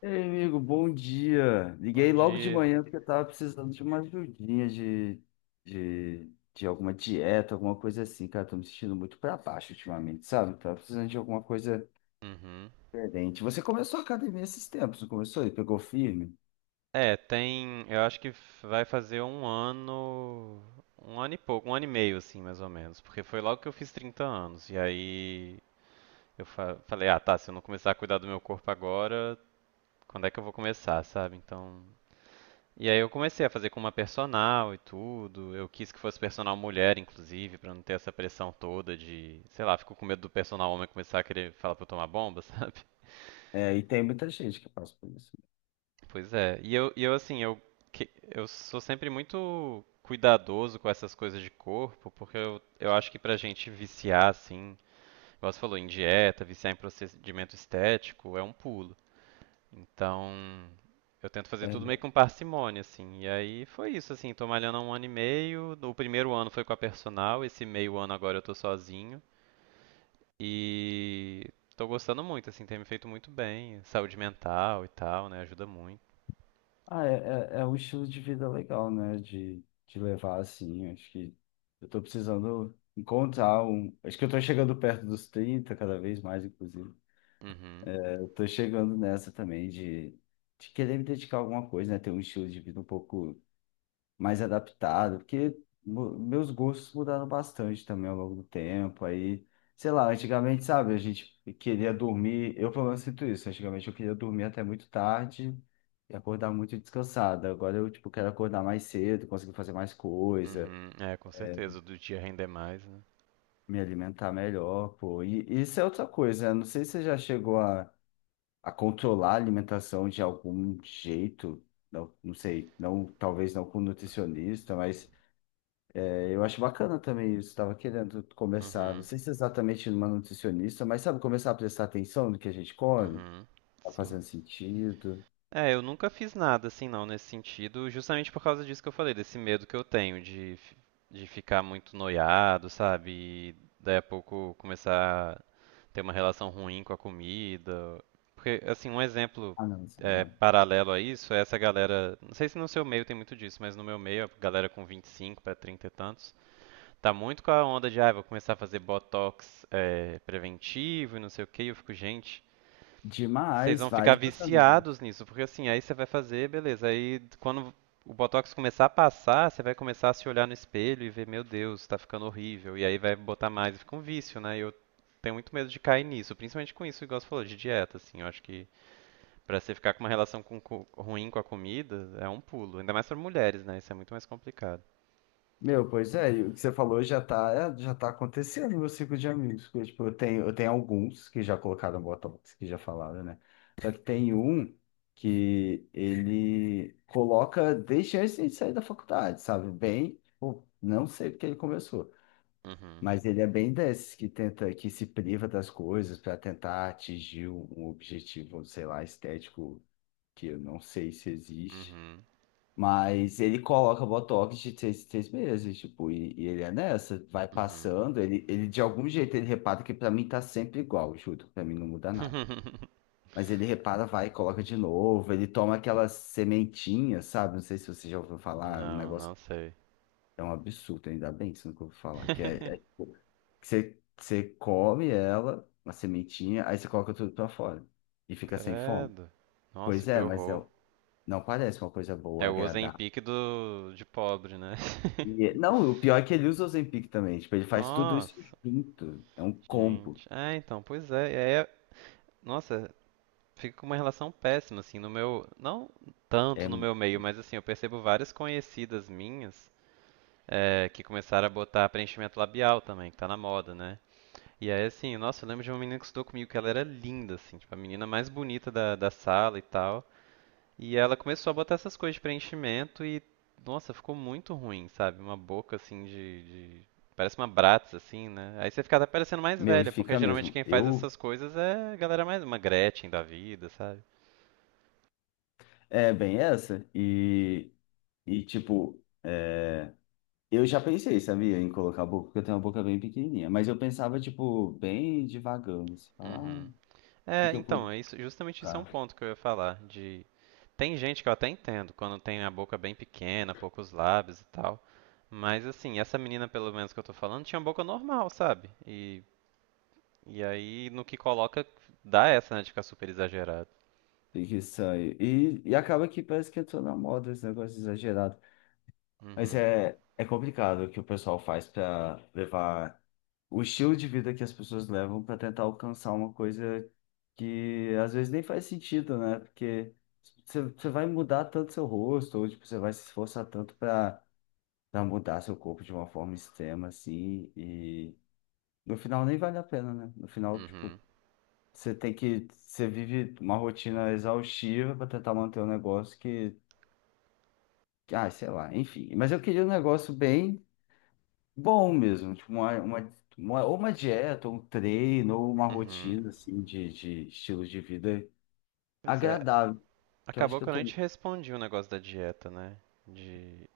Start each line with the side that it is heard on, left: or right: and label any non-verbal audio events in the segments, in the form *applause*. left: Ei, amigo, bom dia.
right: Bom
left: Liguei logo de
right: dia.
left: manhã porque eu tava precisando de uma ajudinha de alguma dieta, alguma coisa assim, cara. Tô me sentindo muito pra baixo ultimamente, sabe? Tava precisando de alguma coisa
right: Uhum.
left: diferente. Você começou a academia esses tempos, não começou? E pegou firme?
right: É, tem. Eu acho que vai fazer um ano. Um ano e pouco, um ano e meio, assim, mais ou menos. Porque foi logo que eu fiz 30 anos. E aí eu falei, ah, tá, se eu não começar a cuidar do meu corpo agora, quando é que eu vou começar, sabe? Então. E aí eu comecei a fazer com uma personal e tudo. Eu quis que fosse personal mulher, inclusive, pra não ter essa pressão toda de, sei lá, fico com medo do personal homem começar a querer falar pra eu tomar bomba, *laughs* sabe?
left: É, e tem muita gente que passa por isso.
right: Pois é. E eu assim, eu sou sempre muito cuidadoso com essas coisas de corpo, porque eu acho que pra gente viciar, assim, igual você falou, em dieta, viciar em procedimento estético, é um pulo. Então, eu tento fazer tudo meio
left: É.
right: com parcimônia, assim. E aí foi isso, assim, tô malhando há um ano e meio. O primeiro ano foi com a personal, esse meio ano agora eu tô sozinho. E tô gostando muito, assim, tem me feito muito bem. Saúde mental e tal, né? Ajuda muito.
left: Ah, é, é, é um estilo de vida legal, né? De levar assim. Acho que eu tô precisando encontrar um. Acho que eu tô chegando perto dos 30 cada vez mais, inclusive.
right: Uhum.
left: Eu tô chegando nessa também de querer me dedicar a alguma coisa, né? Ter um estilo de vida um pouco mais adaptado, porque meus gostos mudaram bastante também ao longo do tempo. Aí, sei lá, antigamente, sabe, a gente queria dormir, eu pelo menos sinto isso. Antigamente eu queria dormir até muito tarde e acordar muito descansado. Agora eu, tipo, quero acordar mais cedo, conseguir fazer mais coisa,
right: Uhum, é, com certeza, do dia render mais, né?
left: me alimentar melhor, pô. E isso é outra coisa, né? Não sei se você já chegou a controlar a alimentação de algum jeito, não, não sei, não, talvez não com nutricionista, mas é, eu acho bacana também isso. Estava querendo começar, não
right: Uhum,
left: sei se é exatamente numa nutricionista, mas sabe, começar a prestar atenção no que a gente come,
right: uhum,
left: tá
right: sim.
left: fazendo sentido.
right: É, eu nunca fiz nada assim não nesse sentido, justamente por causa disso que eu falei, desse medo que eu tenho de ficar muito noiado, sabe? E daí a pouco começar a ter uma relação ruim com a comida. Porque, assim, um exemplo
left: Ah, não,
right: é, paralelo a isso é essa galera. Não sei se no seu meio tem muito disso, mas no meu meio, a galera com 25 para 30 e tantos. Tá muito com a onda de, ah, vou começar a fazer botox é, preventivo e não sei o que eu fico, gente, vocês
left: demais,
right: vão ficar
left: vários meus amigos.
right: viciados nisso, porque assim, aí você vai fazer, beleza. Aí quando o botox começar a passar, você vai começar a se olhar no espelho e ver, meu Deus, tá ficando horrível. E aí vai botar mais e fica um vício, né? E eu tenho muito medo de cair nisso, principalmente com isso, igual você falou, de dieta, assim. Eu acho que pra você ficar com uma relação ruim com a comida, é um pulo. Ainda mais pra mulheres, né? Isso é muito mais complicado.
left: Meu, pois é, e o que você falou já tá acontecendo no meu ciclo de amigos. Porque, tipo, eu tenho alguns que já colocaram Botox, que já falaram, né? Só que tem um que ele coloca desde antes de sair da faculdade, sabe? Bem, tipo, não sei porque ele começou,
right: Uhum,
left: mas ele é bem desses que tenta, que se priva das coisas para tentar atingir um objetivo, sei lá, estético, que eu não sei se existe.
right: uhum,
left: Mas ele coloca Botox de seis três meses, tipo, e ele é nessa, vai
right: uhum.
left: passando, ele de algum jeito ele repara que pra mim tá sempre igual, juro, pra mim não muda nada.
right: *laughs*
left: Mas ele repara, vai, e coloca de novo, ele toma aquela sementinha, sabe? Não sei se você já ouviu falar, é um
right: Não,
left: negócio
right: não sei.
left: é um absurdo, ainda bem que você nunca ouviu falar, que é, é
right: *laughs*
left: tipo, que você come ela, uma sementinha, aí você coloca tudo pra fora e fica sem fome.
right: Credo. Nossa,
left: Pois
right: que
left: é, mas
right: horror.
left: não, não parece uma coisa
right: É
left: boa,
right: o
left: agradável.
right: Ozempic do de pobre, né?
left: E,
right: *laughs*
left: não, o pior é que ele usa o Ozempic também. Tipo, ele faz tudo isso
right: Nossa,
left: junto. É um combo.
right: gente. É, então, pois é. Nossa, fica com uma relação péssima, assim, no meu. Não
left: É,
right: tanto no meu meio, mas assim, eu percebo várias conhecidas minhas que começaram a botar preenchimento labial também, que tá na moda, né? E aí, assim, nossa, eu lembro de uma menina que estudou comigo, que ela era linda, assim, tipo, a menina mais bonita da sala e tal. E ela começou a botar essas coisas de preenchimento e, nossa, ficou muito ruim, sabe? Uma boca assim de- Parece uma Bratz, assim, né? Aí você fica até parecendo mais
left: meu, e
right: velha, porque
left: fica
right: geralmente
left: mesmo.
right: quem faz
left: Eu,
right: essas coisas é a galera mais. Uma Gretchen da vida, sabe?
left: é bem essa. E tipo, é, eu já pensei, sabia, em colocar a boca, porque eu tenho uma boca bem pequenininha. Mas eu pensava, tipo, bem devagando. Assim, falar, ah,
right: Uhum.
left: o que
right: É,
left: que eu
right: então,
left: poderia
right: é isso, justamente isso é um
left: colocar?
right: ponto que eu ia falar, de tem gente que eu até entendo quando tem a boca bem pequena, poucos lábios e tal, mas assim, essa menina pelo menos que eu tô falando tinha boca normal, sabe? E aí, no que coloca, dá essa, né, de ficar super exagerado.
left: Tem que sair. E acaba que parece que entrou na moda esse negócio exagerado. Mas
right: Uhum,
left: é, é complicado o que o pessoal faz para levar o estilo de vida que as pessoas levam para tentar alcançar uma coisa que às vezes nem faz sentido, né? Porque você vai mudar tanto seu rosto, ou tipo, você vai se esforçar tanto para mudar seu corpo de uma forma extrema, assim, e no final nem vale a pena, né? No final, tipo,
right: uhum,
left: você tem que, você vive uma rotina exaustiva para tentar manter um negócio que, ah, sei lá, enfim. Mas eu queria um negócio bem bom mesmo, tipo uma ou uma dieta, ou um treino, ou uma
right: uhum.
left: rotina assim de estilo de vida
right: Pois é,
left: agradável, que eu acho
right: acabou
left: que
right: que
left: eu
right: eu nem
left: tô.
right: te respondi o negócio da dieta, né? De,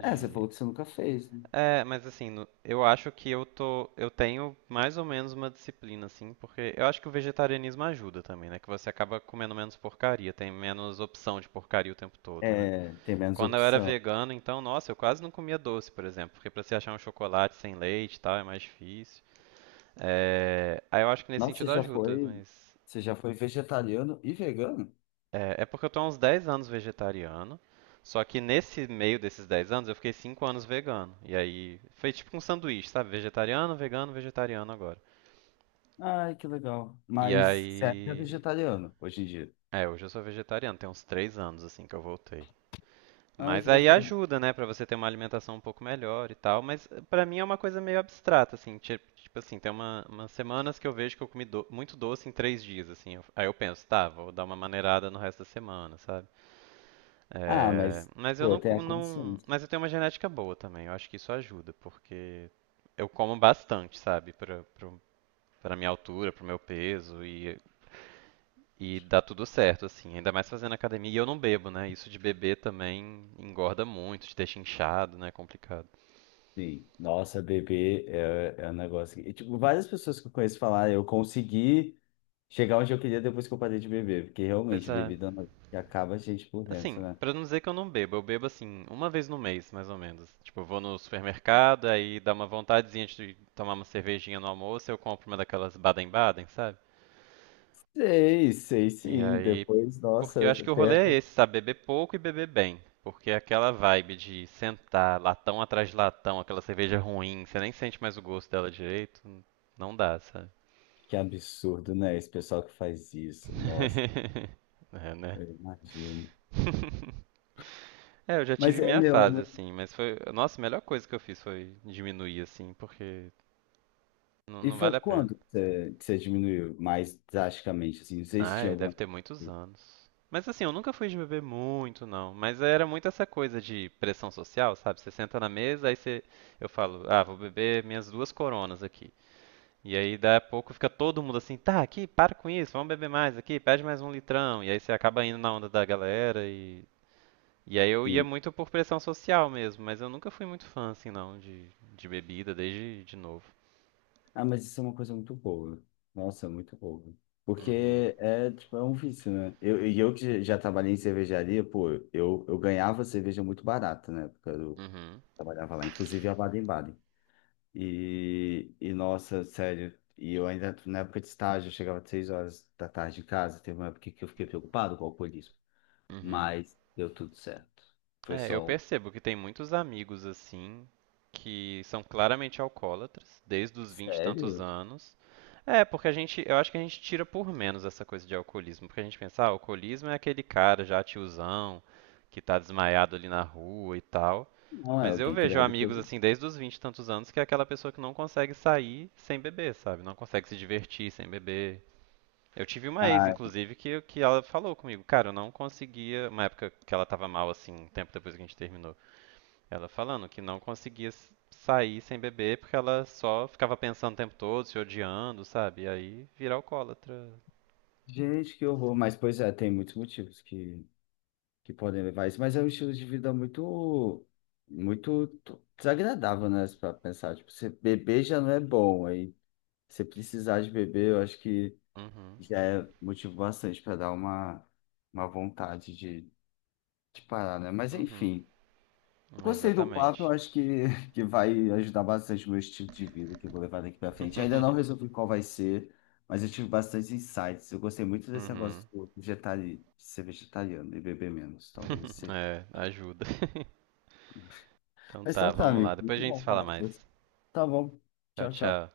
left: É, você falou que você nunca fez, né?
right: É, mas assim, eu acho que eu tenho mais ou menos uma disciplina, assim, porque eu acho que o vegetarianismo ajuda também, né? Que você acaba comendo menos porcaria, tem menos opção de porcaria o tempo todo, né?
left: É, tem menos
right: Quando eu era
left: opção.
right: vegano, então, nossa, eu quase não comia doce, por exemplo, porque pra você achar um chocolate sem leite e tal, é mais difícil. É, aí eu acho que nesse
left: Nossa,
right: sentido ajuda, mas.
left: você já foi vegetariano e vegano?
right: É porque eu tô há uns 10 anos vegetariano. Só que nesse meio desses 10 anos eu fiquei 5 anos vegano. E aí. Foi tipo um sanduíche, sabe? Vegetariano, vegano, vegetariano agora.
left: Ai, que legal.
right: E
left: Mas você é
right: aí.
left: vegetariano hoje em dia.
right: É, hoje eu sou vegetariano, tem uns 3 anos assim que eu voltei.
left: Ai,
right: Mas
left: que
right: aí
left: bacana.
right: ajuda, né, pra você ter uma alimentação um pouco melhor e tal, mas pra mim é uma coisa meio abstrata, assim, tipo, assim, tem umas semanas que eu vejo que eu comi muito doce em 3 dias, assim, aí eu penso, tá, vou dar uma maneirada no resto da semana, sabe?
left: Ah,
right: Eh,
left: mas,
right: mas eu
left: pô,
right: não,
left: tem
right: co-
left: a
right: não,
left: consciência.
right: mas eu tenho uma genética boa também, eu acho que isso ajuda, porque eu como bastante, sabe, pra minha altura, pro meu peso, e dá tudo certo, assim, ainda mais fazendo academia. E eu não bebo, né? Isso de beber também engorda muito, te deixa inchado, né? É complicado.
left: Sim. Nossa, bebê é, é um negócio que… E, tipo, várias pessoas que eu conheço falar, eu consegui chegar onde eu queria depois que eu parei de beber, porque
right: Mas
left: realmente
right: é.
left: bebida é um negócio que acaba a gente por dentro,
right: Assim,
left: né?
right: pra não dizer que eu não bebo, eu bebo assim, uma vez no mês, mais ou menos. Tipo, eu vou no supermercado, aí dá uma vontadezinha de tomar uma cervejinha no almoço, eu compro uma daquelas Baden-Baden, sabe?
left: Sei, sei
right: E
left: sim.
right: aí.
left: Depois,
right: Porque eu
left: nossa,
right: acho que o
left: até,
right: rolê é
left: até-
right: esse, sabe? Beber pouco e beber bem. Porque é aquela vibe de sentar latão atrás de latão, aquela cerveja ruim, você nem sente mais o gosto dela direito, não dá, sabe?
left: que absurdo, né? Esse pessoal que faz isso, nossa,
right: *laughs* É, né?
left: eu imagino.
right: *laughs* É, eu já
left: Mas
right: tive
left: é,
right: minha
left: meu, é
right: fase,
left: muito…
right: assim, mas foi. Nossa, a melhor coisa que eu fiz foi diminuir, assim, porque não,
left: E
right: não
left: foi
right: vale a pena.
left: quando que você diminuiu mais drasticamente, assim? Não sei se tinha
right: Ai, deve
left: alguma…
right: ter muitos anos. Mas assim, eu nunca fui de beber muito, não. Mas era muito essa coisa de pressão social, sabe? Você senta na mesa, aí você. Eu falo, ah, vou beber minhas duas coronas aqui. E aí, daí a pouco, fica todo mundo assim, tá, aqui, para com isso, vamos beber mais aqui, pede mais um litrão. E aí você acaba indo na onda da galera e E aí eu ia
left: Sim.
right: muito por pressão social mesmo, mas eu nunca fui muito fã, assim, não, de, bebida, desde de novo.
left: Ah, mas isso é uma coisa muito boa. Nossa, muito boa.
right: Uhum,
left: Porque é, tipo, é um vício, né? Eu, e eu que já trabalhei em cervejaria, pô, eu ganhava cerveja muito barata, né? Porque eu
right: uhum,
left: trabalhava lá, inclusive a Baden-Baden. E, nossa, sério, e eu ainda, na época de estágio, eu chegava às 6 horas da tarde em casa. Teve uma época que eu fiquei preocupado com o alcoolismo,
right: uhum.
left: mas deu tudo certo. Foi
right: É, eu
left: só um…
right: percebo que tem muitos amigos, assim, que são claramente alcoólatras, desde os 20 e tantos
left: Sério?
right: anos. É, porque a gente, eu acho que a gente tira por menos essa coisa de alcoolismo, porque a gente pensa, ah, alcoolismo é aquele cara já tiozão, que tá desmaiado ali na rua e tal.
left: Não é
right: Mas eu
left: alguém que
right: vejo
left: bebe
right: amigos
left: todo.
right: assim desde os 20 e tantos anos que é aquela pessoa que não consegue sair sem beber, sabe? Não consegue se divertir sem beber. Eu tive uma ex,
left: Ah,
right: inclusive, que ela falou comigo, cara, eu não conseguia, uma época que ela tava mal assim, um tempo depois que a gente terminou, ela falando que não conseguia sair sem beber porque ela só ficava pensando o tempo todo, se odiando, sabe? E aí vira alcoólatra.
left: gente, que horror. Mas, pois é, tem muitos motivos que podem levar a isso, mas é um estilo de vida muito, muito desagradável, né? Para pensar, tipo, você beber já não é bom, aí você precisar de beber, eu acho que
right: Uhum,
left: já é motivo bastante para dar uma vontade de parar, né? Mas
right: uhum,
left: enfim, eu
right: é,
left: gostei do papo, eu
right: exatamente.
left: acho que, *laughs* que vai ajudar bastante o meu estilo de vida que eu vou levar daqui para frente. Ainda não
right: *laughs*
left: resolvi qual vai ser. Mas eu tive bastante insights. Eu gostei muito desse
right: Uhum.
left: negócio do de ser vegetariano e beber menos. Talvez
right: *laughs*
left: seja.
right: É, ajuda. *laughs* Então
left: Mas
right: tá,
left: então tá,
right: vamos lá.
left: amigo.
right: Depois
left: Muito
right: a gente se
left: bom
right: fala
left: falar com
right: mais.
left: você. Tá bom.
right: Tchau,
left: Tchau, tchau.
right: tchau.